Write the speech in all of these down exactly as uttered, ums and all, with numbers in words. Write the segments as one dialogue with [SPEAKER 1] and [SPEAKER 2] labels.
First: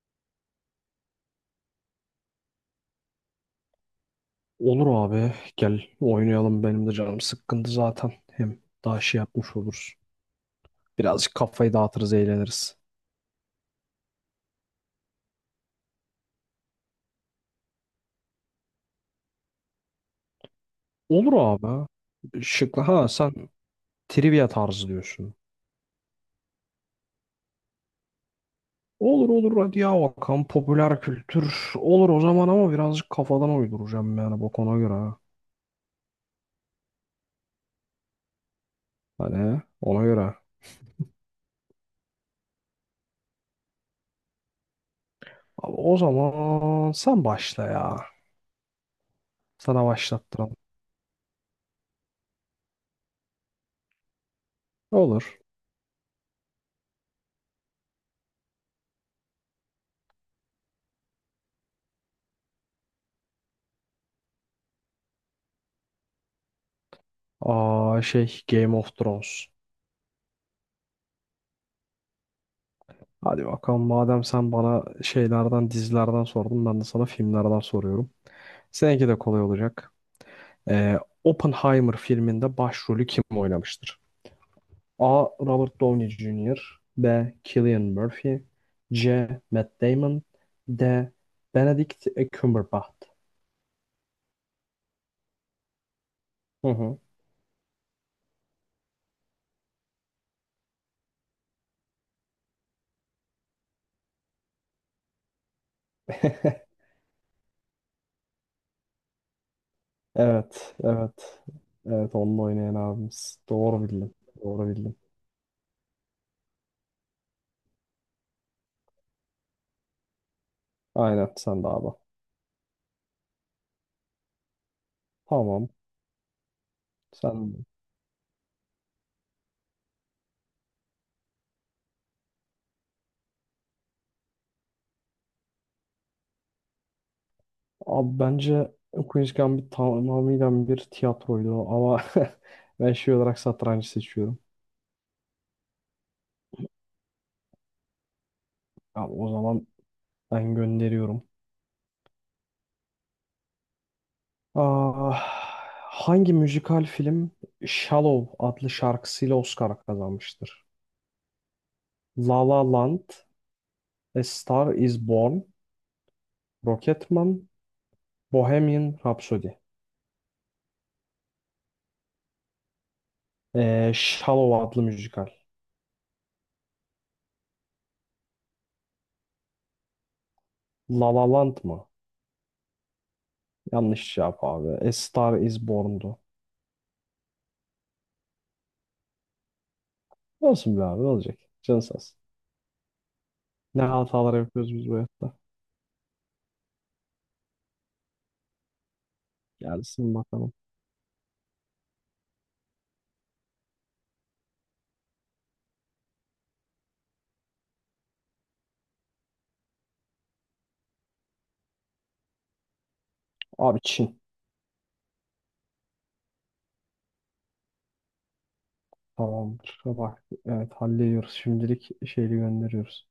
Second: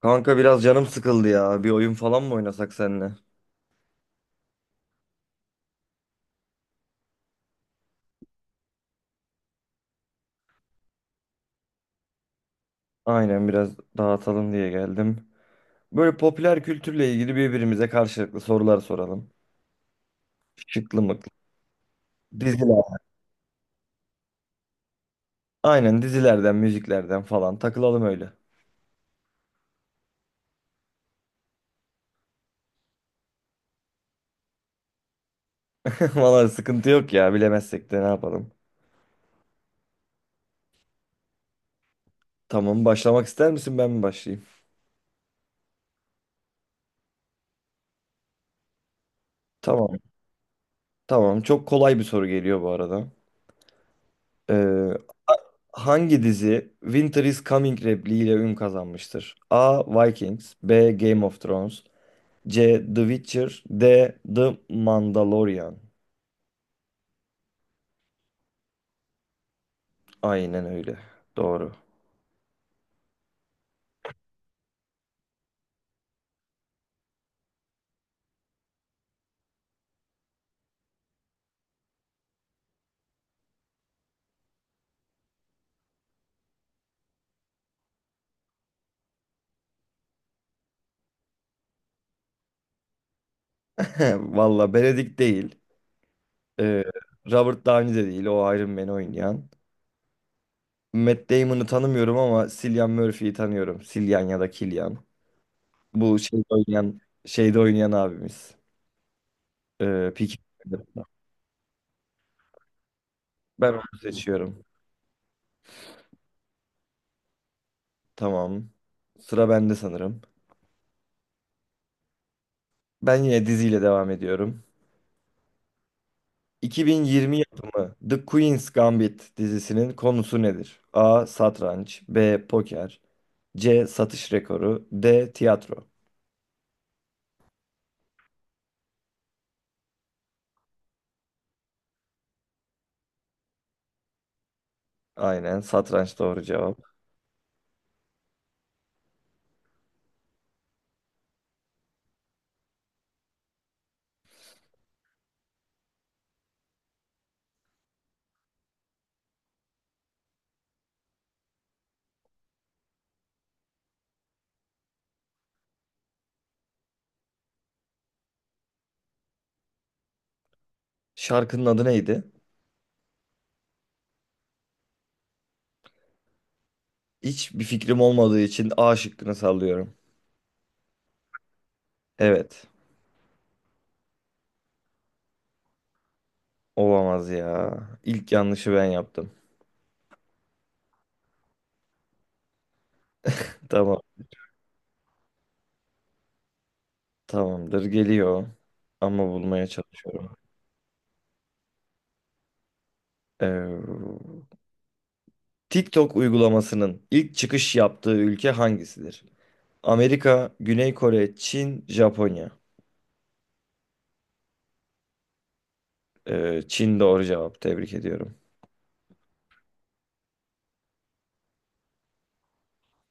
[SPEAKER 1] Kanka biraz canım sıkıldı ya. Bir oyun falan mı oynasak seninle?
[SPEAKER 2] Olur abi gel oynayalım benim de canım sıkkındı zaten. Hem daha şey yapmış oluruz. Birazcık kafayı dağıtırız eğleniriz.
[SPEAKER 1] Aynen biraz dağıtalım diye geldim. Böyle popüler kültürle ilgili birbirimize karşılıklı sorular soralım. Şıklı mıklı.
[SPEAKER 2] Olur abi. Şıklı
[SPEAKER 1] Diziler.
[SPEAKER 2] ha, sen trivia tarzı diyorsun.
[SPEAKER 1] Aynen dizilerden, müziklerden falan takılalım öyle.
[SPEAKER 2] Olur olur, hadi ya bakalım, popüler kültür olur o zaman ama birazcık kafadan uyduracağım yani, bak ona göre. Ha.
[SPEAKER 1] Vallahi sıkıntı yok ya. Bilemezsek de ne yapalım.
[SPEAKER 2] Hani ona göre.
[SPEAKER 1] Tamam, başlamak ister misin, ben mi başlayayım?
[SPEAKER 2] Abi, o zaman sen başla ya. Sana
[SPEAKER 1] Tamam.
[SPEAKER 2] başlattıralım.
[SPEAKER 1] Tamam. Çok kolay bir soru geliyor bu arada. Ee,
[SPEAKER 2] Olur.
[SPEAKER 1] hangi dizi Winter is Coming repliğiyle ün kazanmıştır? A. Vikings, B. Game of Thrones, C. The Witcher, D. The Mandalorian.
[SPEAKER 2] Aa, şey, Game of Thrones.
[SPEAKER 1] Aynen öyle. Doğru.
[SPEAKER 2] Hadi bakalım, madem sen bana şeylerden, dizilerden sordun, ben de sana filmlerden soruyorum. Seninki de kolay olacak. Ee, Oppenheimer filminde başrolü kim oynamıştır? A. Robert Downey junior B. Cillian Murphy C. Matt Damon D. Benedict Cumberbatch.
[SPEAKER 1] Valla Benedict değil.
[SPEAKER 2] Hı
[SPEAKER 1] Ee,
[SPEAKER 2] hı.
[SPEAKER 1] Robert Downey de değil. O Iron Man'i oynayan. Matt Damon'ı tanımıyorum ama Cillian Murphy'yi tanıyorum. Cillian ya da Killian. Bu şeyde oynayan, şeyde oynayan abimiz. Ee, Peaky
[SPEAKER 2] Evet,
[SPEAKER 1] Blinders'da.
[SPEAKER 2] evet. Evet, onunla oynayan abimiz.
[SPEAKER 1] Ben onu
[SPEAKER 2] Doğru bildin.
[SPEAKER 1] seçiyorum.
[SPEAKER 2] Doğru bildin.
[SPEAKER 1] Tamam. Sıra bende sanırım.
[SPEAKER 2] Aynen, sen de abi.
[SPEAKER 1] Ben yine diziyle devam ediyorum.
[SPEAKER 2] Tamam.
[SPEAKER 1] iki bin yirmi
[SPEAKER 2] Sen
[SPEAKER 1] yapımı The Queen's Gambit dizisinin konusu nedir? A. Satranç, B. Poker, C. Satış rekoru, D. Tiyatro.
[SPEAKER 2] Abi bence Queen's Gambit tamamıyla bir tiyatroydu ama ben şey olarak satrancı seçiyorum.
[SPEAKER 1] Aynen, satranç doğru cevap.
[SPEAKER 2] Abi o zaman ben gönderiyorum. Ah, Hangi müzikal film Shallow adlı şarkısıyla Oscar kazanmıştır? La La Land, A Star Is Born, Rocketman, Bohemian Rhapsody.
[SPEAKER 1] Şarkının adı neydi?
[SPEAKER 2] Ee, Shallow adlı müzikal.
[SPEAKER 1] Hiçbir fikrim olmadığı için A şıkkını sallıyorum.
[SPEAKER 2] La La Land mı?
[SPEAKER 1] Evet.
[SPEAKER 2] Yanlış cevap abi. A Star Is Born'du.
[SPEAKER 1] Olamaz ya. İlk yanlışı ben yaptım.
[SPEAKER 2] Olsun be abi, ne olacak? Canı sağ olsun. Ne
[SPEAKER 1] Tamam.
[SPEAKER 2] hatalar yapıyoruz biz bu hayatta.
[SPEAKER 1] Tamamdır. Geliyor. Ama bulmaya
[SPEAKER 2] Gelsin
[SPEAKER 1] çalışıyorum.
[SPEAKER 2] bakalım.
[SPEAKER 1] Ee, TikTok uygulamasının ilk çıkış yaptığı ülke hangisidir? Amerika, Güney Kore, Çin, Japonya.
[SPEAKER 2] Abi, Çin.
[SPEAKER 1] Ee, Çin doğru cevap. Tebrik ediyorum.
[SPEAKER 2] Tamamdır. Bak evet, hallediyoruz. Şimdilik şeyi gönderiyoruz.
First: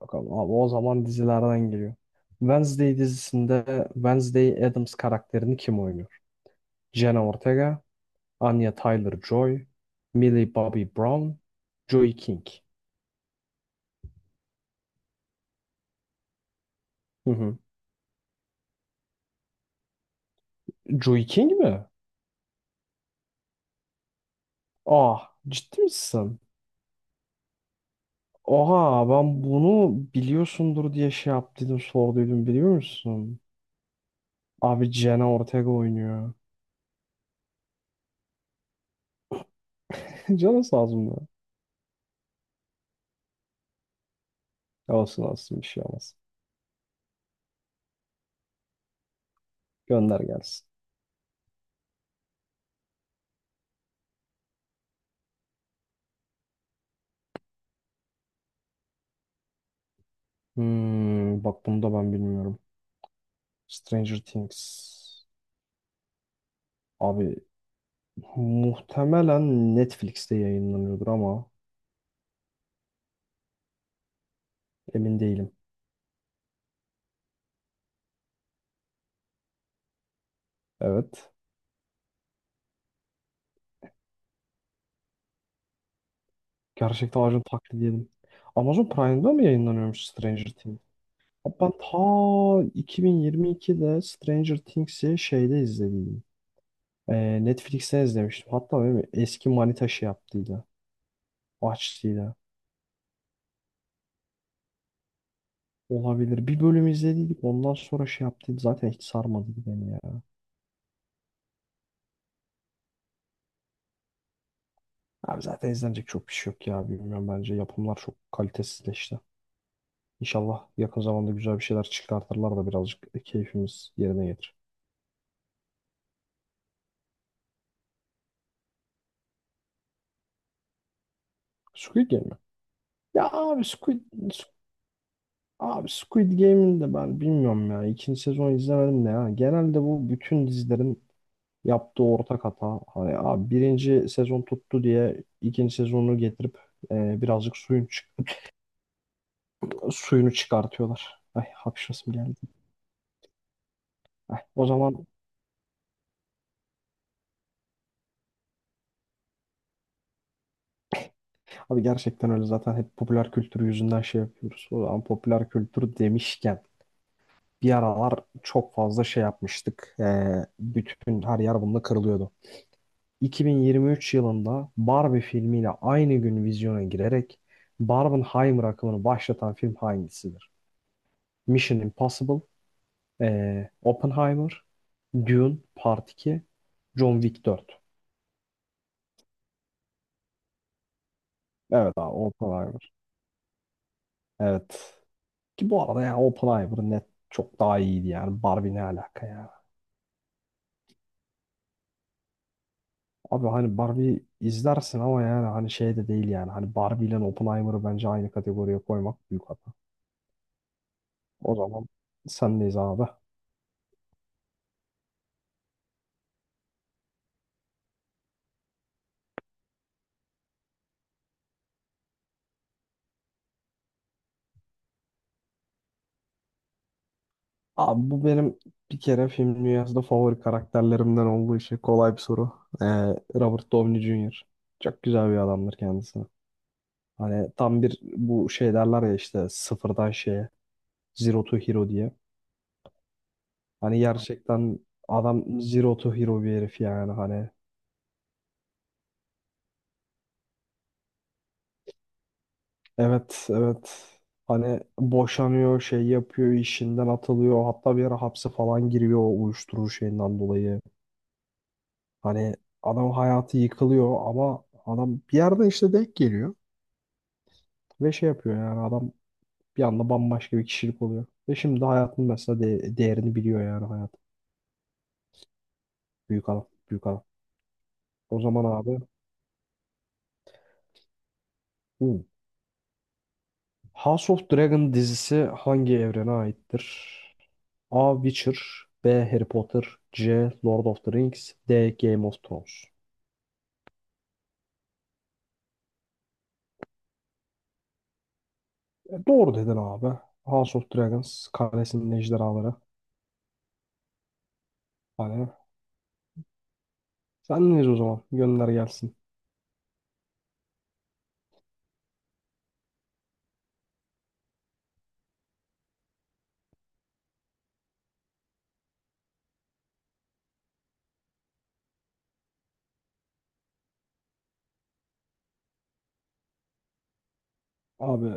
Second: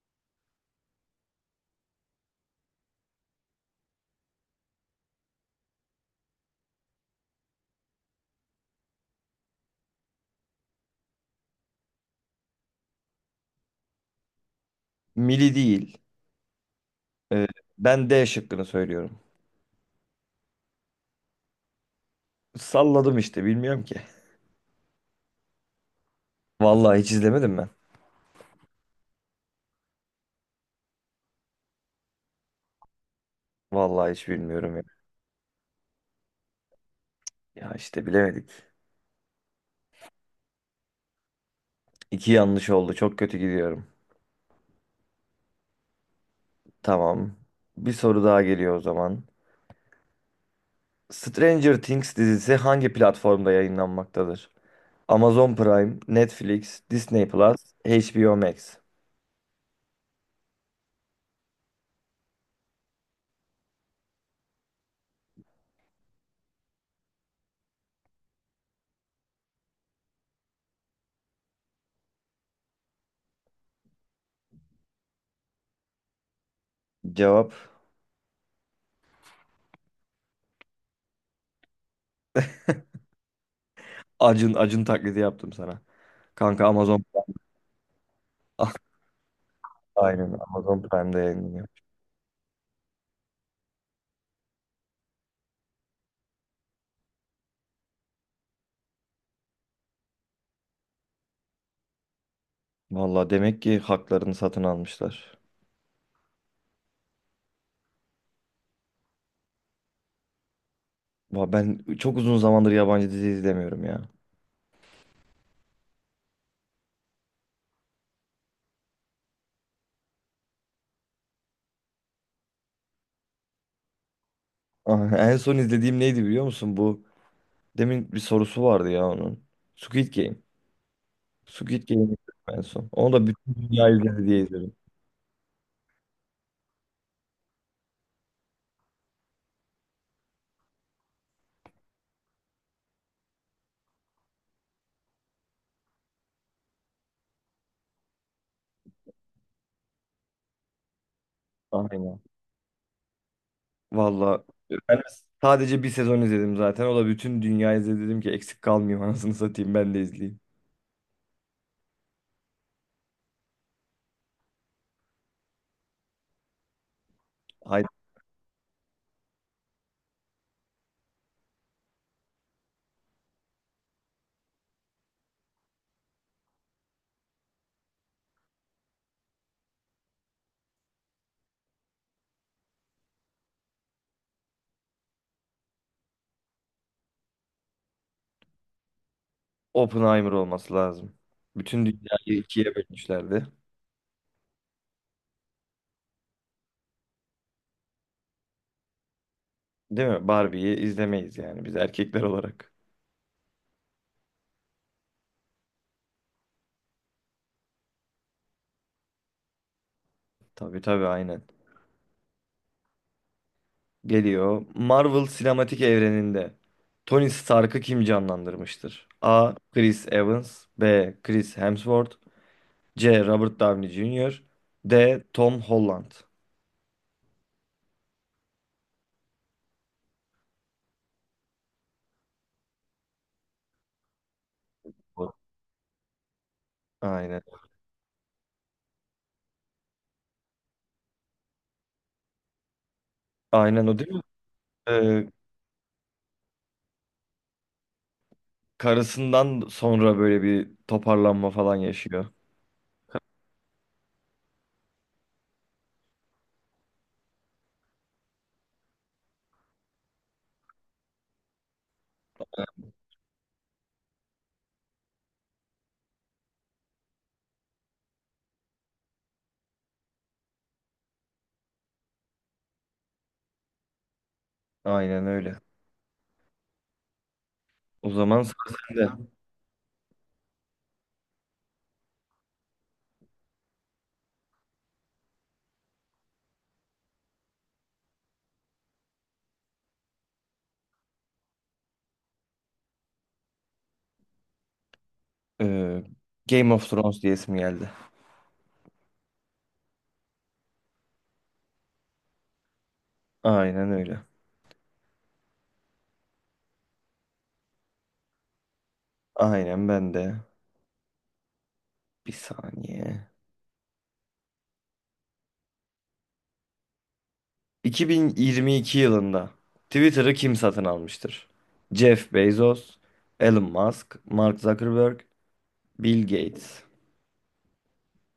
[SPEAKER 2] Bakalım abi, o zaman dizilerden geliyor. Wednesday dizisinde Wednesday Addams karakterini kim oynuyor? Jenna Ortega, Anya Taylor-Joy, Millie Bobby Brown, Joey King.
[SPEAKER 1] Mili değil.
[SPEAKER 2] Hı
[SPEAKER 1] Ee,
[SPEAKER 2] hı.
[SPEAKER 1] ben D şıkkını söylüyorum.
[SPEAKER 2] Joey King mi?
[SPEAKER 1] Salladım işte, bilmiyorum ki.
[SPEAKER 2] Ah, ciddi misin?
[SPEAKER 1] Vallahi hiç izlemedim ben.
[SPEAKER 2] Oha, ben bunu biliyorsundur diye şey yaptıydım, sorduydum, biliyor musun?
[SPEAKER 1] Vallahi hiç bilmiyorum ya.
[SPEAKER 2] Abi Jenna Ortega oynuyor.
[SPEAKER 1] Ya işte, bilemedik.
[SPEAKER 2] Canı sağ olsun da.
[SPEAKER 1] İki yanlış oldu. Çok kötü gidiyorum.
[SPEAKER 2] Olsun olsun, bir şey olmaz.
[SPEAKER 1] Tamam. Bir soru daha geliyor o zaman.
[SPEAKER 2] Gönder gelsin.
[SPEAKER 1] Stranger Things dizisi hangi platformda yayınlanmaktadır? Amazon Prime, Netflix, Disney Plus, HBO Max.
[SPEAKER 2] Hmm, bak bunu da ben bilmiyorum. Stranger Things. Abi muhtemelen Netflix'te yayınlanıyordur ama emin değilim.
[SPEAKER 1] Cevap
[SPEAKER 2] Evet.
[SPEAKER 1] Acun Acun taklidi yaptım sana. Kanka Amazon,
[SPEAKER 2] Gerçekten ağacın taklidi yedim. Amazon Prime'da mı yayınlanıyormuş
[SPEAKER 1] aynen
[SPEAKER 2] Stranger Things?
[SPEAKER 1] Amazon Prime'da
[SPEAKER 2] Abi
[SPEAKER 1] yayınlanıyor.
[SPEAKER 2] ben ta iki bin yirmi ikide Stranger Things'i şeyde izlediydim. Ee, Netflix'ten izlemiştim. Hatta benim eski manita şey yaptıydı. Açtıydı.
[SPEAKER 1] Valla demek ki haklarını satın almışlar.
[SPEAKER 2] Olabilir. Bir bölüm izlediydik. Ondan sonra şey yaptıydı. Zaten hiç sarmadı beni ya.
[SPEAKER 1] Va, ben çok uzun zamandır yabancı dizi izlemiyorum ya.
[SPEAKER 2] Abi zaten izlenecek çok bir şey yok ya. Bilmiyorum, bence. Yapımlar çok kalitesizleşti. İnşallah yakın zamanda güzel bir şeyler çıkartırlar da birazcık keyfimiz yerine gelir.
[SPEAKER 1] Ah, en son izlediğim neydi biliyor musun? Bu demin bir sorusu vardı ya onun. Squid Game. Squid Game'i
[SPEAKER 2] Squid Game mi?
[SPEAKER 1] izledim en son. Onu
[SPEAKER 2] Ya
[SPEAKER 1] da bütün
[SPEAKER 2] abi,
[SPEAKER 1] dünya
[SPEAKER 2] Squid,
[SPEAKER 1] izledi diye
[SPEAKER 2] Squid-
[SPEAKER 1] izledim.
[SPEAKER 2] abi Squid Game'in de ben bilmiyorum ya. İkinci sezon izlemedim de ya. Genelde bu bütün dizilerin yaptığı ortak hata. Hani abi, birinci sezon tuttu diye ikinci sezonu getirip e, birazcık suyun suyunu çıkartıyorlar. Ay, hapşasım
[SPEAKER 1] Aynen.
[SPEAKER 2] geldi. Ay,
[SPEAKER 1] Valla
[SPEAKER 2] o
[SPEAKER 1] ben
[SPEAKER 2] zaman
[SPEAKER 1] sadece bir sezon izledim zaten. O da bütün dünya izledi. Dedim ki eksik kalmayayım, anasını satayım ben de izleyeyim.
[SPEAKER 2] abi gerçekten öyle, zaten hep popüler kültür yüzünden şey yapıyoruz. O zaman popüler kültür demişken bir
[SPEAKER 1] Hayır,
[SPEAKER 2] aralar çok fazla şey yapmıştık. Ee, bütün her yer bununla kırılıyordu. iki bin yirmi üç yılında Barbie filmiyle aynı gün vizyona girerek Barbenheimer akımını başlatan film hangisidir? Mission Impossible, ee, Oppenheimer, Dune Part iki, John Wick dört.
[SPEAKER 1] Oppenheimer olması lazım. Bütün
[SPEAKER 2] Evet abi,
[SPEAKER 1] dünyayı ikiye
[SPEAKER 2] Oppenheimer.
[SPEAKER 1] bölmüşlerdi.
[SPEAKER 2] Evet. Ki bu arada ya Open Iver net çok daha iyiydi yani. Barbie ne alaka ya?
[SPEAKER 1] Değil mi? Barbie'yi izlemeyiz yani biz erkekler olarak.
[SPEAKER 2] Abi hani Barbie izlersin ama yani, hani şey de değil yani. Hani Barbie ile Oppenheimer'ı bence aynı kategoriye koymak büyük hata.
[SPEAKER 1] Tabii tabii, aynen.
[SPEAKER 2] O zaman sendeyiz abi.
[SPEAKER 1] Geliyor. Marvel sinematik evreninde Tony Stark'ı kim canlandırmıştır? A. Chris Evans, B. Chris Hemsworth, C. Robert Downey Junior, D. Tom Holland.
[SPEAKER 2] Abi bu benim bir kere film dünyasında favori karakterlerimden olduğu için kolay bir soru. Ee, Robert Downey junior Çok güzel
[SPEAKER 1] O-
[SPEAKER 2] bir adamdır kendisi.
[SPEAKER 1] aynen.
[SPEAKER 2] Hani tam bir bu şey derler ya işte, sıfırdan şeye, zero to hero diye.
[SPEAKER 1] Aynen, o
[SPEAKER 2] Hani
[SPEAKER 1] değil mi?
[SPEAKER 2] gerçekten
[SPEAKER 1] Ee,
[SPEAKER 2] adam zero to hero bir herif yani, hani.
[SPEAKER 1] karısından sonra böyle bir toparlanma falan yaşıyor.
[SPEAKER 2] Evet, evet. Hani boşanıyor, şey yapıyor, işinden atılıyor. Hatta bir ara hapse falan giriyor o uyuşturucu şeyinden dolayı. Hani adam hayatı yıkılıyor ama adam bir yerden işte denk geliyor. Ve şey yapıyor yani, adam bir anda bambaşka bir kişilik oluyor. Ve şimdi hayatın mesela de- değerini biliyor yani, hayat.
[SPEAKER 1] Aynen öyle.
[SPEAKER 2] Büyük adam. Büyük adam.
[SPEAKER 1] O
[SPEAKER 2] O
[SPEAKER 1] zaman
[SPEAKER 2] zaman
[SPEAKER 1] sıra
[SPEAKER 2] abi.
[SPEAKER 1] sende.
[SPEAKER 2] Hı. House of Dragon dizisi hangi evrene aittir? A. Witcher B. Harry Potter C. Lord of the Rings D. Game of Thrones.
[SPEAKER 1] Ee, Game of Thrones diyesim geldi.
[SPEAKER 2] E, doğru dedin abi. House of Dragons Kalesinin Ejderhaları.
[SPEAKER 1] Aynen öyle.
[SPEAKER 2] Hani sen neyiz o zaman? Gönder gelsin.
[SPEAKER 1] Aynen ben de. Bir saniye. iki bin yirmi iki yılında Twitter'ı kim satın almıştır? Jeff Bezos, Elon Musk, Mark Zuckerberg, Bill Gates.
[SPEAKER 2] Abi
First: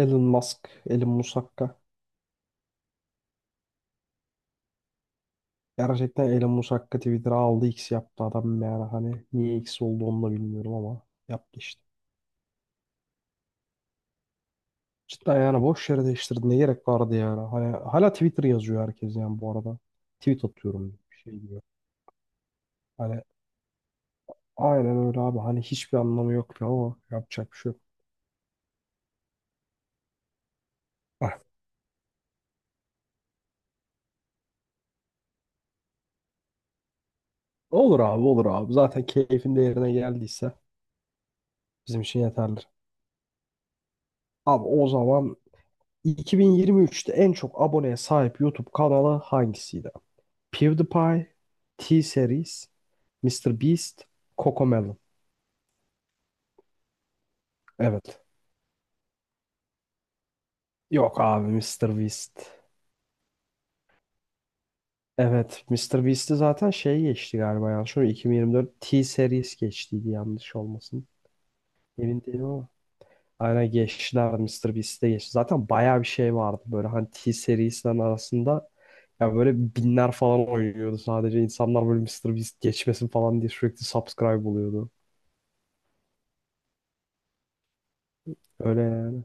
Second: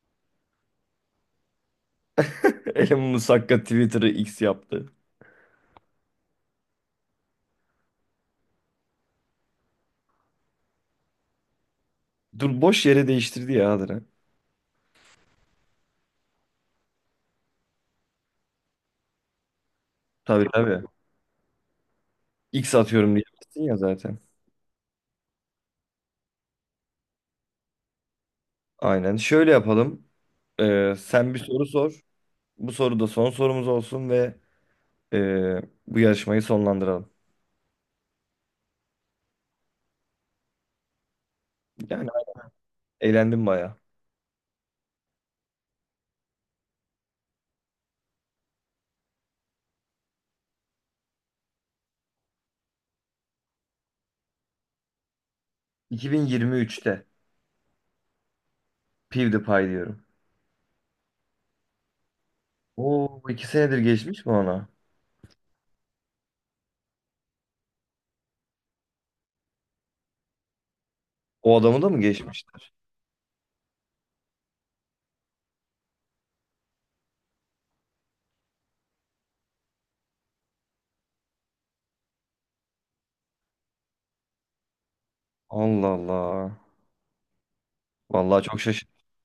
[SPEAKER 2] Elon Musk, Elon Musakka.
[SPEAKER 1] Elon Musk hakka Twitter'ı X yaptı.
[SPEAKER 2] Gerçekten Elon Musakka Twitter'a aldı, X yaptı adam yani, hani niye X oldu onu da bilmiyorum ama yaptı işte.
[SPEAKER 1] Dur, boş yere değiştirdi ya Adra.
[SPEAKER 2] Cidden yani, boş yere değiştirdi. Ne gerek vardı yani? Hani hala Twitter yazıyor herkes yani, bu arada. Tweet
[SPEAKER 1] Tabii tabii.
[SPEAKER 2] atıyorum, bir şey diyor.
[SPEAKER 1] X atıyorum
[SPEAKER 2] Hani
[SPEAKER 1] diyemezsin ya zaten.
[SPEAKER 2] aynen öyle abi. Hani hiçbir anlamı yoktu ama yapacak bir şey yok.
[SPEAKER 1] Aynen. Şöyle yapalım. Ee, sen
[SPEAKER 2] Ah,
[SPEAKER 1] bir soru sor. Bu soru da son sorumuz olsun ve ee, bu yarışmayı sonlandıralım.
[SPEAKER 2] Olur abi, olur abi. Zaten keyfin de yerine geldiyse bizim
[SPEAKER 1] Yani
[SPEAKER 2] için yeterlidir.
[SPEAKER 1] eğlendim baya.
[SPEAKER 2] Abi o zaman iki bin yirmi üçte en çok aboneye sahip YouTube kanalı hangisiydi? PewDiePie, T-Series, mister Beast, Cocomelon.
[SPEAKER 1] iki bin yirmi üçte
[SPEAKER 2] Evet.
[SPEAKER 1] PewDiePie diyorum.
[SPEAKER 2] Yok abi, mister Beast.
[SPEAKER 1] Oo, iki senedir geçmiş mi ona?
[SPEAKER 2] Evet, mister Beast'i zaten şey geçti galiba, yanlış mı? iki bin yirmi dört T-Series geçtiydi, yanlış olmasın.
[SPEAKER 1] O adamı da mı
[SPEAKER 2] Emin değilim ama.
[SPEAKER 1] geçmişler?
[SPEAKER 2] Aynen geçtiler, mister Beast'e geçti. Zaten bayağı bir şey vardı böyle hani T serisinden arasında. Ya böyle binler falan oynuyordu sadece. İnsanlar böyle mister Beast geçmesin falan diye sürekli subscribe oluyordu.
[SPEAKER 1] Allah Allah. Vallahi çok
[SPEAKER 2] Öyle
[SPEAKER 1] şaşırdım.
[SPEAKER 2] yani.